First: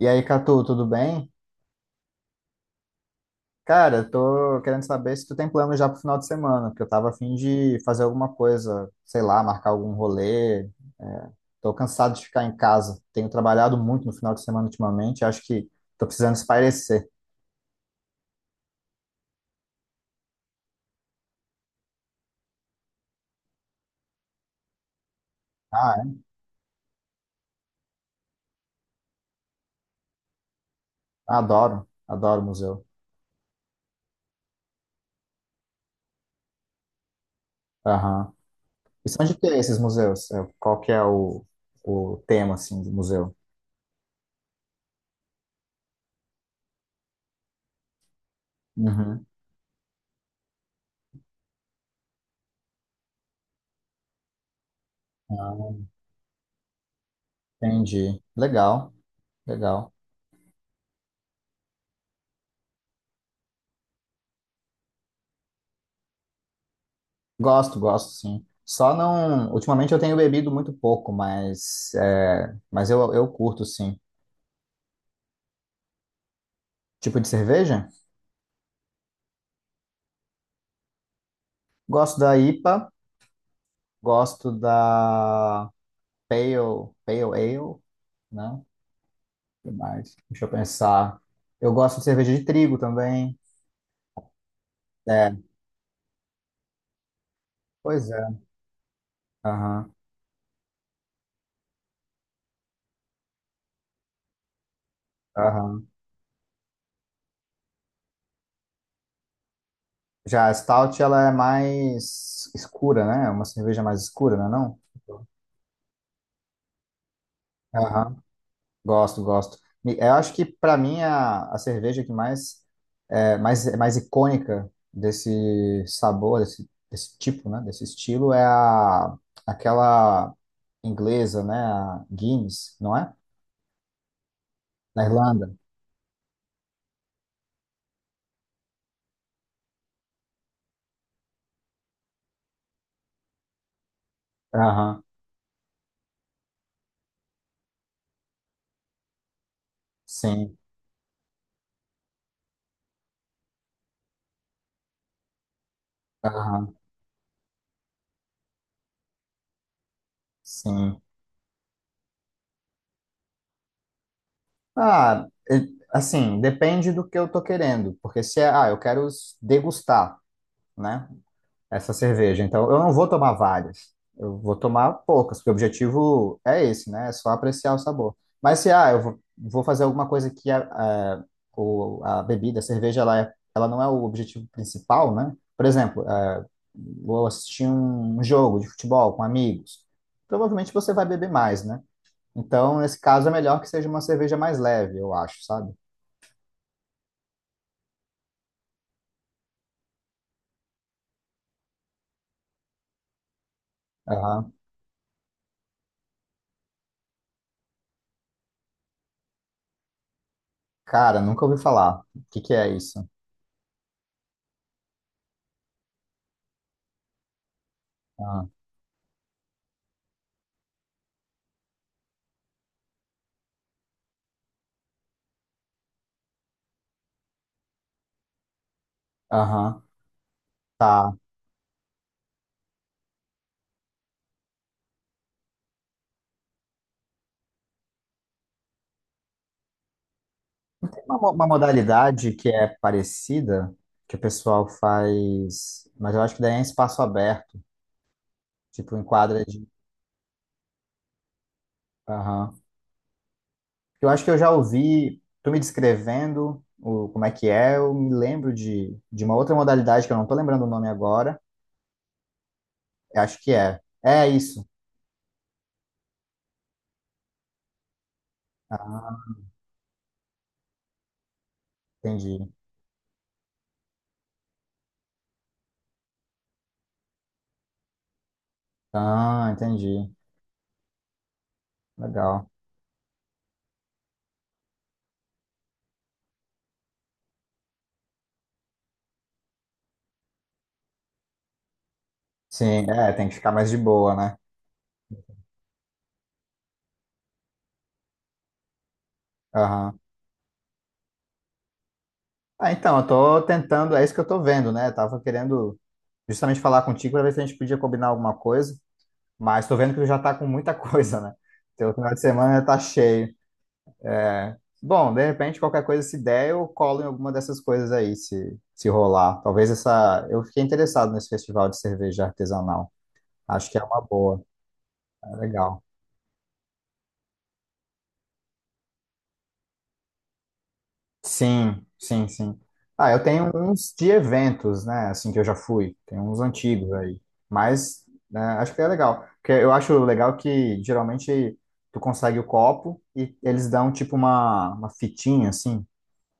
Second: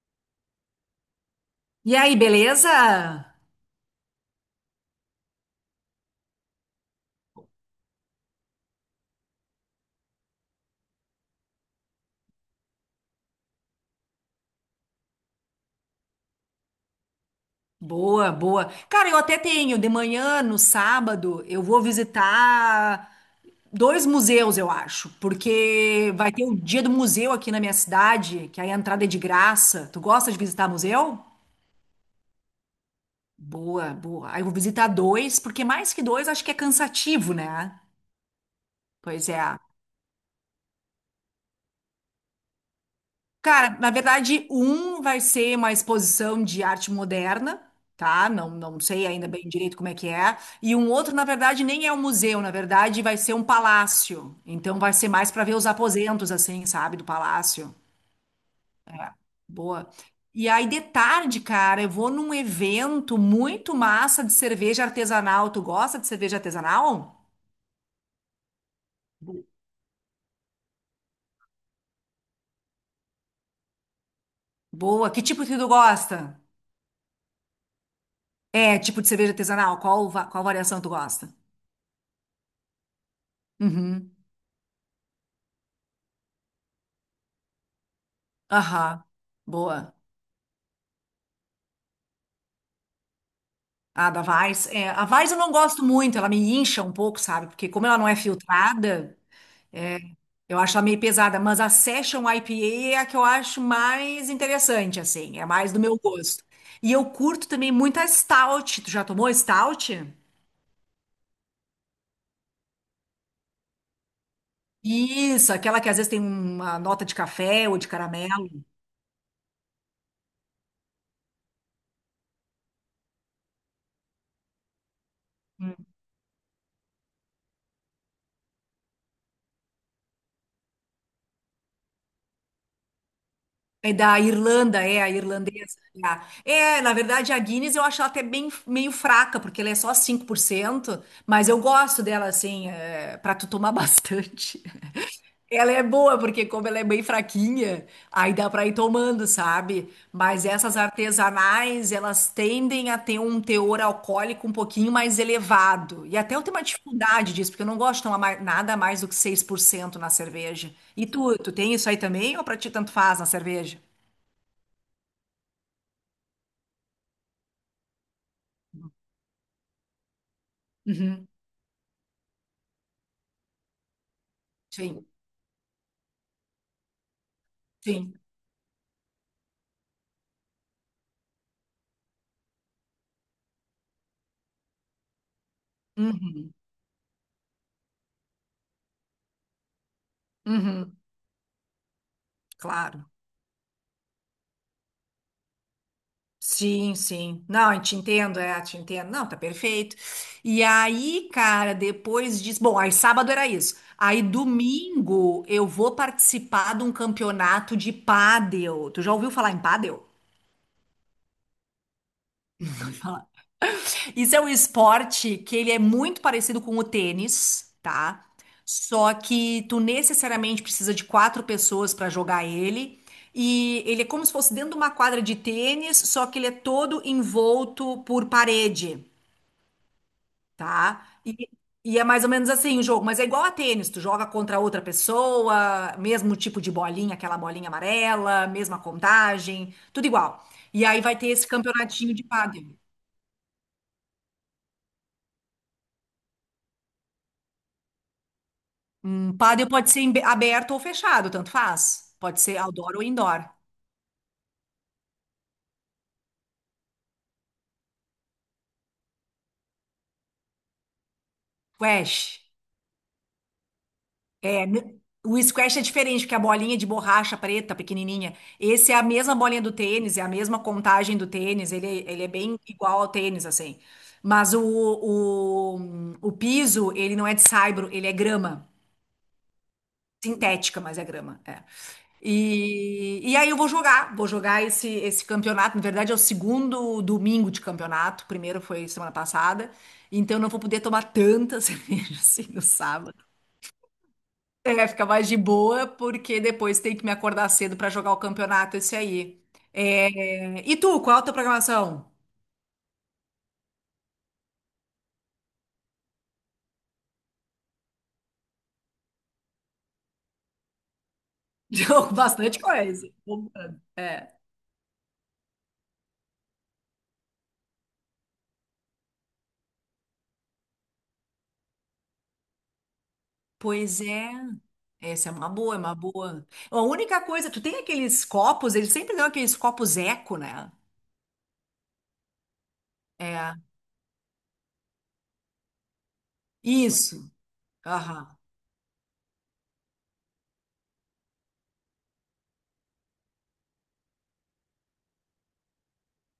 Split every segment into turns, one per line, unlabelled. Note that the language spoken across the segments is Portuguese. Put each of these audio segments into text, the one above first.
E aí, Catu, tudo bem?
E aí, beleza?
Cara, eu tô querendo saber se tu tem plano já pro final de semana, porque eu tava a fim de fazer alguma coisa, sei lá, marcar algum rolê. É, tô cansado de ficar em casa. Tenho trabalhado muito no final de semana ultimamente, acho que tô precisando espairecer.
Boa, boa. Cara, eu até tenho. De manhã, no sábado, eu vou visitar dois museus, eu acho,
Ah,
porque
é?
vai ter o dia do museu aqui na minha cidade, que aí a entrada é de graça. Tu gosta de visitar museu?
Adoro, adoro museu.
Boa, boa. Aí eu vou visitar dois, porque mais que dois, acho que é cansativo, né?
Aham. E são
Pois
de
é.
que esses museus? É, qual que é o tema, assim, do museu?
Cara, na verdade, um vai ser uma exposição de arte moderna, tá? Não, não sei
Uhum.
ainda bem direito como é que é. E um outro, na verdade, nem é um museu, na verdade, vai ser um palácio. Então, vai ser mais para ver os
Ah,
aposentos, assim, sabe, do palácio.
entendi. Legal,
Boa.
legal.
E aí, de tarde, cara, eu vou num evento muito massa de cerveja artesanal. Tu gosta de cerveja artesanal?
Gosto, gosto, sim. Só não. Ultimamente eu tenho bebido muito pouco, mas eu curto, sim.
Boa. Que tipo que tu gosta?
Tipo de cerveja?
É, tipo de cerveja artesanal? Qual variação tu gosta?
Gosto da IPA,
Uhum.
gosto da Pale Ale, né? O
Aham,
que
boa.
mais? Deixa eu pensar. Eu gosto de cerveja de trigo também.
Ah, da Vars. É, a Vars
É,
eu não gosto muito, ela me incha um pouco, sabe? Porque como ela não
pois
é
é.
filtrada,
Aham,
eu acho ela meio pesada, mas a Session IPA é a que eu acho mais interessante, assim, é mais do
aham.
meu gosto. E eu curto também muito a Stout. Tu já tomou Stout?
Já a Stout, ela é mais escura, né? É uma cerveja mais escura, não é não?
Isso, aquela que às vezes tem uma nota de café ou de
Aham.
caramelo.
Gosto, gosto. E eu acho que para mim a, cerveja que mais é mais icônica desse sabor, desse tipo, né, desse estilo é a aquela inglesa, né, a Guinness, não é?
É da Irlanda, é
Na
a
Irlanda.
irlandesa. É, na verdade, a Guinness eu acho ela até bem, meio fraca, porque ela é só 5% mas eu gosto dela, assim, é, para tu tomar bastante.
Aham.
Ela é boa, porque como ela é bem fraquinha, aí dá para ir tomando, sabe? Mas
Sim.
essas artesanais, elas tendem a ter um teor alcoólico um pouquinho mais elevado. E até eu tenho uma
Aham.
dificuldade disso, porque eu não gosto de tomar nada mais do que 6% na cerveja.
Sim.
E tu tem isso aí também, ou pra ti tanto faz na cerveja?
Ah, assim, depende do que eu tô querendo, porque se é, eu quero degustar, né?
Uhum.
Essa cerveja. Então, eu não vou tomar várias, eu vou tomar
Sim,
poucas, porque o objetivo é esse, né? É só apreciar o
sim.
sabor. Mas se eu vou fazer alguma coisa que a, a bebida, a cerveja, ela não é o objetivo principal, né? Por exemplo,
Uhum,
vou assistir um jogo de futebol com amigos. Provavelmente você
uhum.
vai beber mais, né? Então, nesse
Claro.
caso, é melhor que seja uma cerveja mais leve, eu acho, sabe?
Sim, sim. Não, eu te entendo, é, te entendo. Não, tá perfeito. E aí, cara, depois diz, bom, aí sábado era isso. Aí
Aham.
domingo eu vou participar de um campeonato de pádel. Tu já ouviu falar em pádel?
Cara, nunca ouvi falar. O que que é isso?
Isso é um esporte que ele é muito parecido com o tênis, tá?
Aham.
Só que tu necessariamente precisa de quatro pessoas para jogar ele. E ele é como se fosse dentro de uma quadra de tênis, só que ele é todo envolto por parede,
Aham.
tá?
Tá.
E é mais ou menos assim o jogo, mas é igual a tênis, tu joga contra outra pessoa, mesmo tipo de bolinha, aquela bolinha amarela, mesma contagem, tudo igual. E aí vai
Uma,
ter
mo- uma
esse campeonatinho de
modalidade que
pádel.
é parecida, que o pessoal faz, mas eu acho que daí é em espaço aberto, tipo em
Um
quadra de.
paddle pode ser aberto ou fechado, tanto faz. Pode ser
Aham.
outdoor ou indoor.
Eu acho que eu já ouvi, tu me descrevendo o, como é que é, eu me lembro de uma outra modalidade que eu não tô lembrando o nome agora.
Squash.
Eu acho que é. É isso.
É, o squash é diferente, porque a bolinha de borracha preta, pequenininha, esse é a
Ah,
mesma bolinha do tênis, é a mesma contagem do tênis, ele é
entendi.
bem igual ao tênis, assim. Mas o piso, ele não é de saibro, ele é grama.
Ah, entendi.
Sintética, mas é grama. É.
Legal.
E aí eu vou jogar esse campeonato. Na verdade, é o segundo domingo de campeonato, o primeiro foi semana passada, então eu não vou poder tomar tanta cerveja assim no
Sim, é,
sábado.
tem que ficar mais de boa, né?
É, fica mais de boa, porque depois tem que me acordar cedo pra jogar o campeonato esse aí. É. E tu, qual é a tua programação?
Ah, então, eu tô tentando, é isso que eu tô vendo, né? Eu tava querendo justamente falar contigo para ver se a gente podia combinar alguma coisa, mas tô vendo que tu já tá com muita coisa, né? Teu
Jogo
final de
bastante
semana tá
coisa.
cheio.
Bombando.
Bom, de repente, qualquer coisa, se der, eu colo em alguma dessas coisas aí, se rolar. Talvez essa. Eu fiquei interessado nesse festival de cerveja artesanal. Acho que é
Pois
uma
é.
boa,
Essa é
é
uma boa, é
legal.
uma boa. A única coisa, tu tem aqueles copos, eles sempre dão aqueles copos eco, né?
Sim, sim, sim. Ah, eu tenho
É.
uns de eventos, né, assim, que eu já fui. Tem uns antigos aí.
Isso.
Mas,
Aham.
né, acho que é legal. Porque eu acho legal que, geralmente, tu consegue o copo e eles dão, tipo, uma fitinha, assim,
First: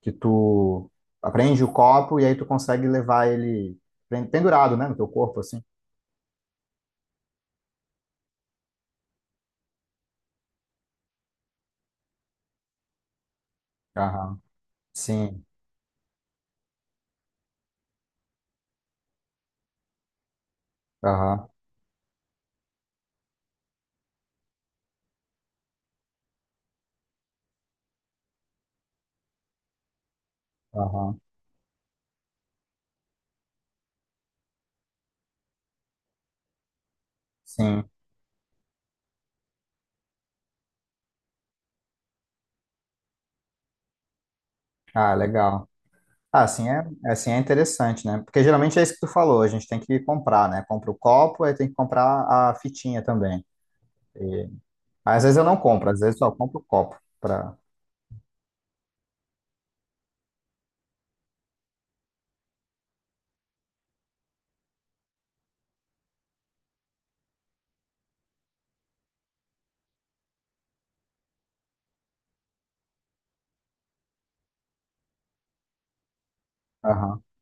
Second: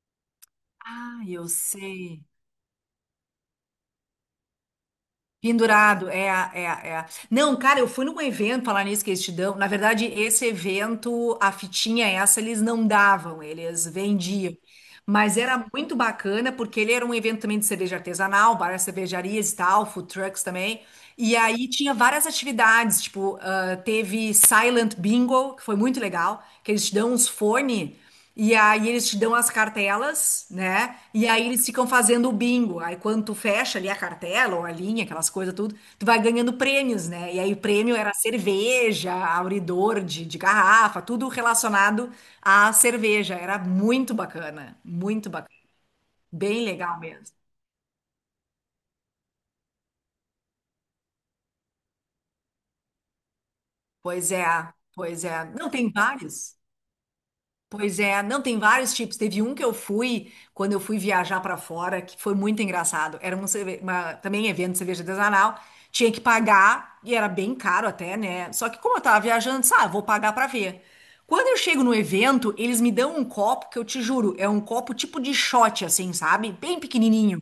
que tu
Ah, eu
aprende o copo
sei.
e aí tu consegue levar ele pendurado, né, no teu corpo, assim.
Pendurado. Não, cara, eu fui num evento, falar nisso que eles te dão. Na verdade, esse evento, a fitinha essa, eles não davam, eles
Aham.
vendiam. Mas
Sim.
era muito bacana, porque ele era um evento também de cerveja artesanal, várias cervejarias e tal, food trucks também. E
Aham.
aí tinha várias atividades, tipo, ah, teve Silent Bingo, que foi muito legal, que eles te dão uns fones, e aí eles te dão as cartelas, né?
Aham.
E aí eles ficam fazendo o bingo. Aí quando tu fecha ali a cartela ou a linha, aquelas coisas tudo, tu vai ganhando prêmios, né? E aí o
Sim.
prêmio era cerveja, abridor de garrafa, tudo relacionado à cerveja. Era muito bacana,
Ah,
muito bacana.
legal. Ah,
Bem
assim é,
legal
assim
mesmo.
é interessante, né? Porque geralmente é isso que tu falou, a gente tem que comprar, né? Compra o copo, aí tem que comprar a fitinha também.
Pois é,
E,
pois
às vezes eu
é.
não
Não,
compro,
tem
às vezes só
vários.
compro o copo pra.
Pois é, não, tem vários tipos. Teve um que eu fui quando eu fui viajar pra fora, que foi muito engraçado. Era um, cerve- uma, também evento de cerveja artesanal, tinha que pagar, e era bem caro até, né? Só que como eu tava viajando, disse, ah, vou pagar pra ver. Quando eu chego no evento, eles me dão um copo que eu te juro, é um copo tipo de shot, assim, sabe? Bem
Aham.
pequenininho.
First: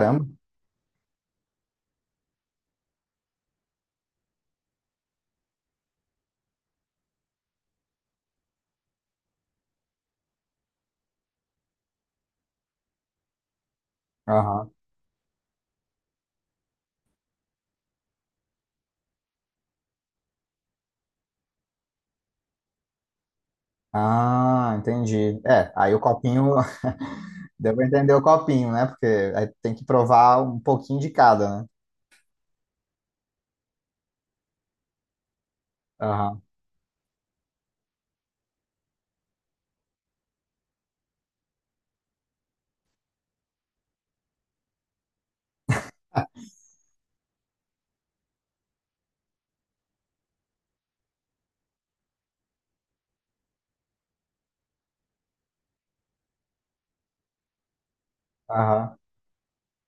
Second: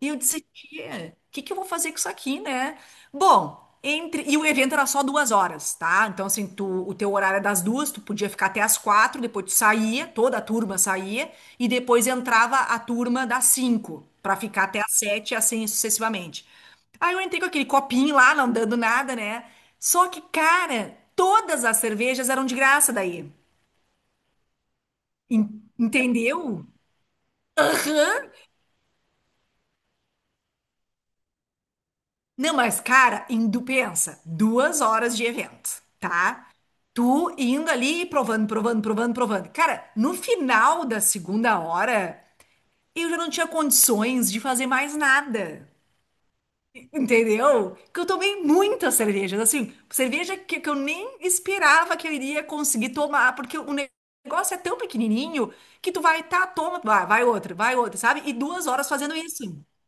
E eu disse, tia, o que que eu vou fazer com isso aqui, né? Bom, e o evento era só 2 horas, tá? Então, assim, o teu horário é das duas, tu podia ficar até as quatro, depois tu saía, toda a turma saía, e depois entrava a turma das cinco, pra ficar
Aham.
até as sete, assim sucessivamente. Aí eu entrei com aquele copinho lá, não dando nada, né? Só que, cara, todas as cervejas eram de graça daí.
Ah, entendi. É, aí o copinho.
Entendeu?
Deu pra entender o copinho, né? Porque aí tem que provar um pouquinho de cada, né?
Não, mas, cara, indo, pensa, 2 horas de evento,
Aham,
tá? Tu indo ali e provando, provando, provando, provando. Cara, no final da segunda hora, eu já não tinha condições de fazer mais nada, entendeu? Que eu tomei muitas cervejas, assim, cerveja que eu nem esperava que eu iria conseguir tomar, porque o negócio é tão pequenininho que tu vai, tá, toma, vai, vai outra, sabe? E 2 horas
aham.
fazendo isso.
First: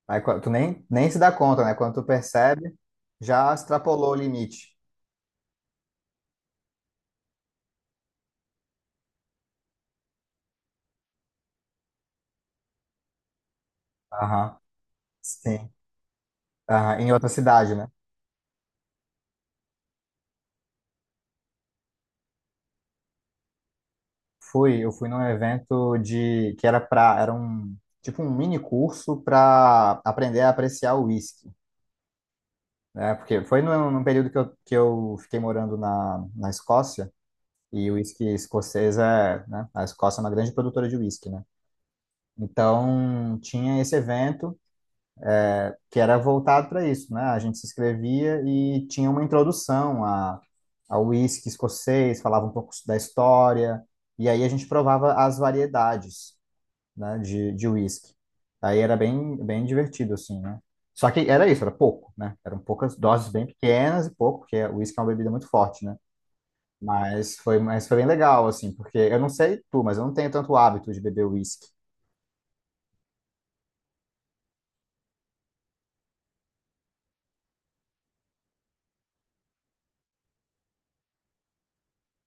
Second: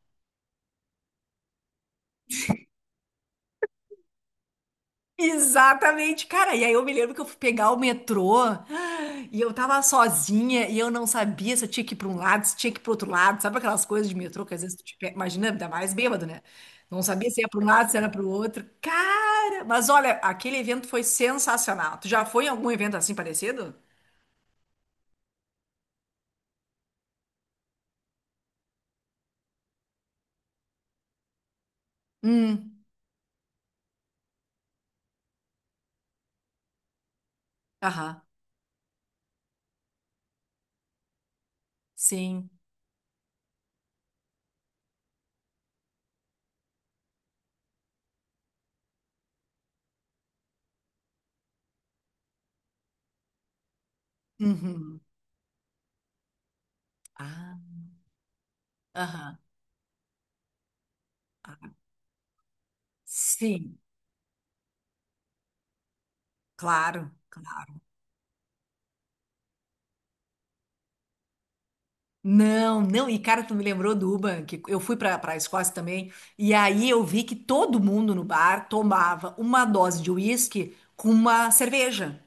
Aí tu nem se dá conta, né? Quando tu percebe, já extrapolou o limite.
Exatamente, cara. E aí eu me lembro que eu fui pegar o metrô e eu tava sozinha e eu não sabia se eu tinha que ir pra um lado, se tinha que ir pro outro lado. Sabe aquelas coisas de metrô que
Aham,
às vezes tu te pega, imagina, ainda
sim.
mais bêbado, né?
Aham.
Não
Em outra
sabia se ia pra um
cidade, né?
lado, se era pro outro. Cara, mas olha, aquele evento foi sensacional. Tu já foi em algum evento assim parecido?
Fui. Eu fui num evento de que era um tipo, um mini curso para aprender a apreciar o whisky,
Hum,
né? Porque foi num período que eu fiquei morando na Escócia e o
aham,
whisky escocês é, né? A Escócia é uma grande produtora de whisky, né?
sim.
Então tinha esse evento que era voltado para isso, né? A gente se inscrevia e tinha uma introdução a ao whisky escocês, falava um pouco da história e aí a gente
Uhum.
provava as variedades, né, de,
Ah,
de uísque. Aí era bem,
aham.
bem divertido, assim, né? Só que era isso, era
Ah,
pouco, né? Eram poucas doses bem
sim,
pequenas e pouco, porque o uísque é uma bebida muito forte, né?
claro,
Mas foi,
claro.
mas foi bem legal, assim, porque eu não sei tu, mas eu não tenho tanto hábito de beber uísque.
Não, não, e cara, tu me lembrou do Uban, que eu fui pra para a Escócia também, e aí eu vi que todo mundo no bar tomava uma dose de uísque com uma cerveja,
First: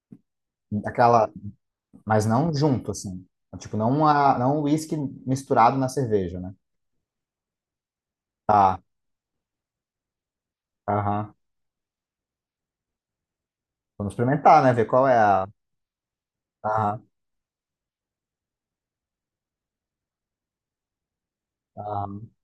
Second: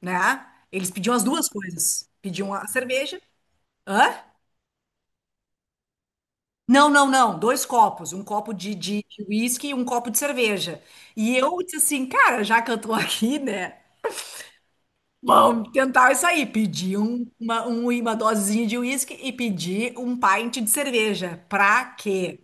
né? Eles pediam as
Aquela,
duas coisas.
mas não
Pediam a
junto,
cerveja.
assim. Tipo, não,
Hã?
a, não uísque misturado na cerveja, né?
Não, não, não, dois copos, um copo de,
Tá,
de, de uísque e um copo de cerveja.
aham.
E eu disse assim, cara, já que eu tô aqui, né?
Vamos experimentar, né? Ver qual é a.
Vamos tentar isso aí. Pedi
Aham,
uma dosezinha de uísque e pedi um pint de cerveja. Pra
aham.
quê?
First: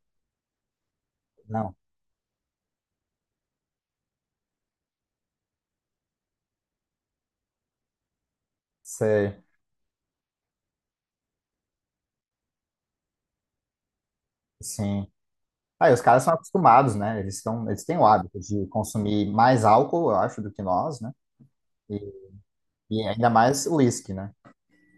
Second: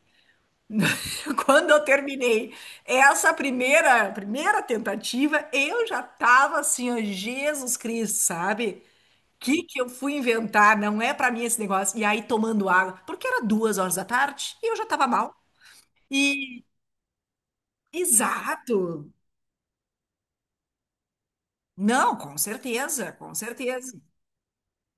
Quando
Não,
eu terminei essa primeira tentativa, eu já tava assim, ó, Jesus Cristo, sabe?
sei,
O que que eu fui inventar? Não é pra mim esse negócio. E aí tomando água, porque era 2 horas da tarde e eu já
sim.
tava mal.
Ah, e os caras são
E
acostumados, né? Eles têm o hábito de
exato.
consumir mais álcool, eu acho, do que nós, né? E,
Não, com
e
certeza,
ainda
com
mais
certeza.
uísque, né?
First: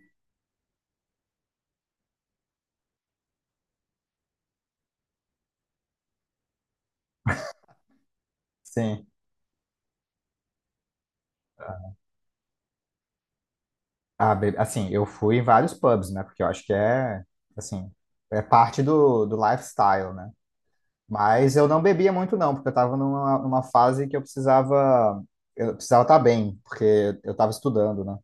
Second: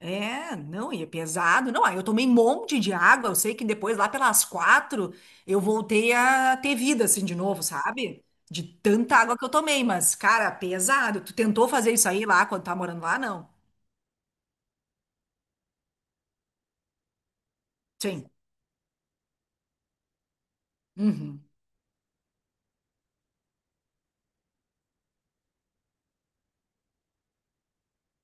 É, não, e é pesado. Não, aí eu tomei um monte de água. Eu sei que depois, lá pelas quatro, eu voltei a ter vida, assim, de novo, sabe? De
Sim.
tanta água que eu tomei. Mas, cara, pesado. Tu tentou fazer isso aí lá quando tá morando lá? Não.
Ah, assim, eu fui em vários pubs, né? Porque eu acho que é, assim,
Sim.
é parte do lifestyle, né?
Uhum.
Mas eu não bebia muito, não, porque eu estava numa fase que eu precisava estar bem, porque eu estava estudando, né?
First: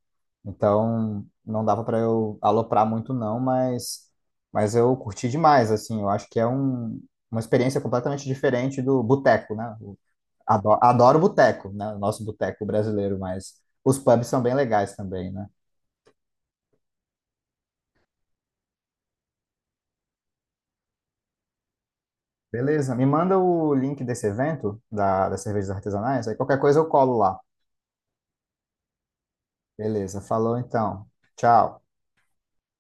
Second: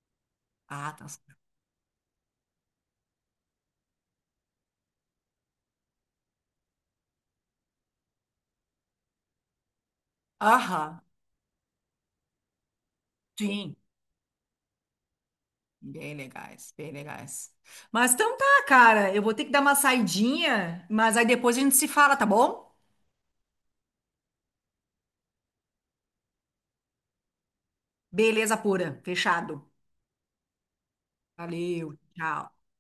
Ah, tá,
Então
certo.
não dava para eu aloprar muito, não, mas eu curti demais, assim. Eu acho que é uma experiência completamente diferente do boteco, né? Eu adoro,
Aham.
adoro boteco, né? O nosso boteco brasileiro, mas
Sim.
os pubs são bem legais também, né?
Bem legais, bem legais. Mas então tá, cara. Eu vou ter que dar uma saidinha, mas aí depois a gente se fala, tá bom?
Beleza, me manda o link desse evento das cervejas artesanais, aí qualquer coisa eu colo lá.
Beleza pura. Fechado.
Beleza, falou então. Tchau.
Valeu. Tchau.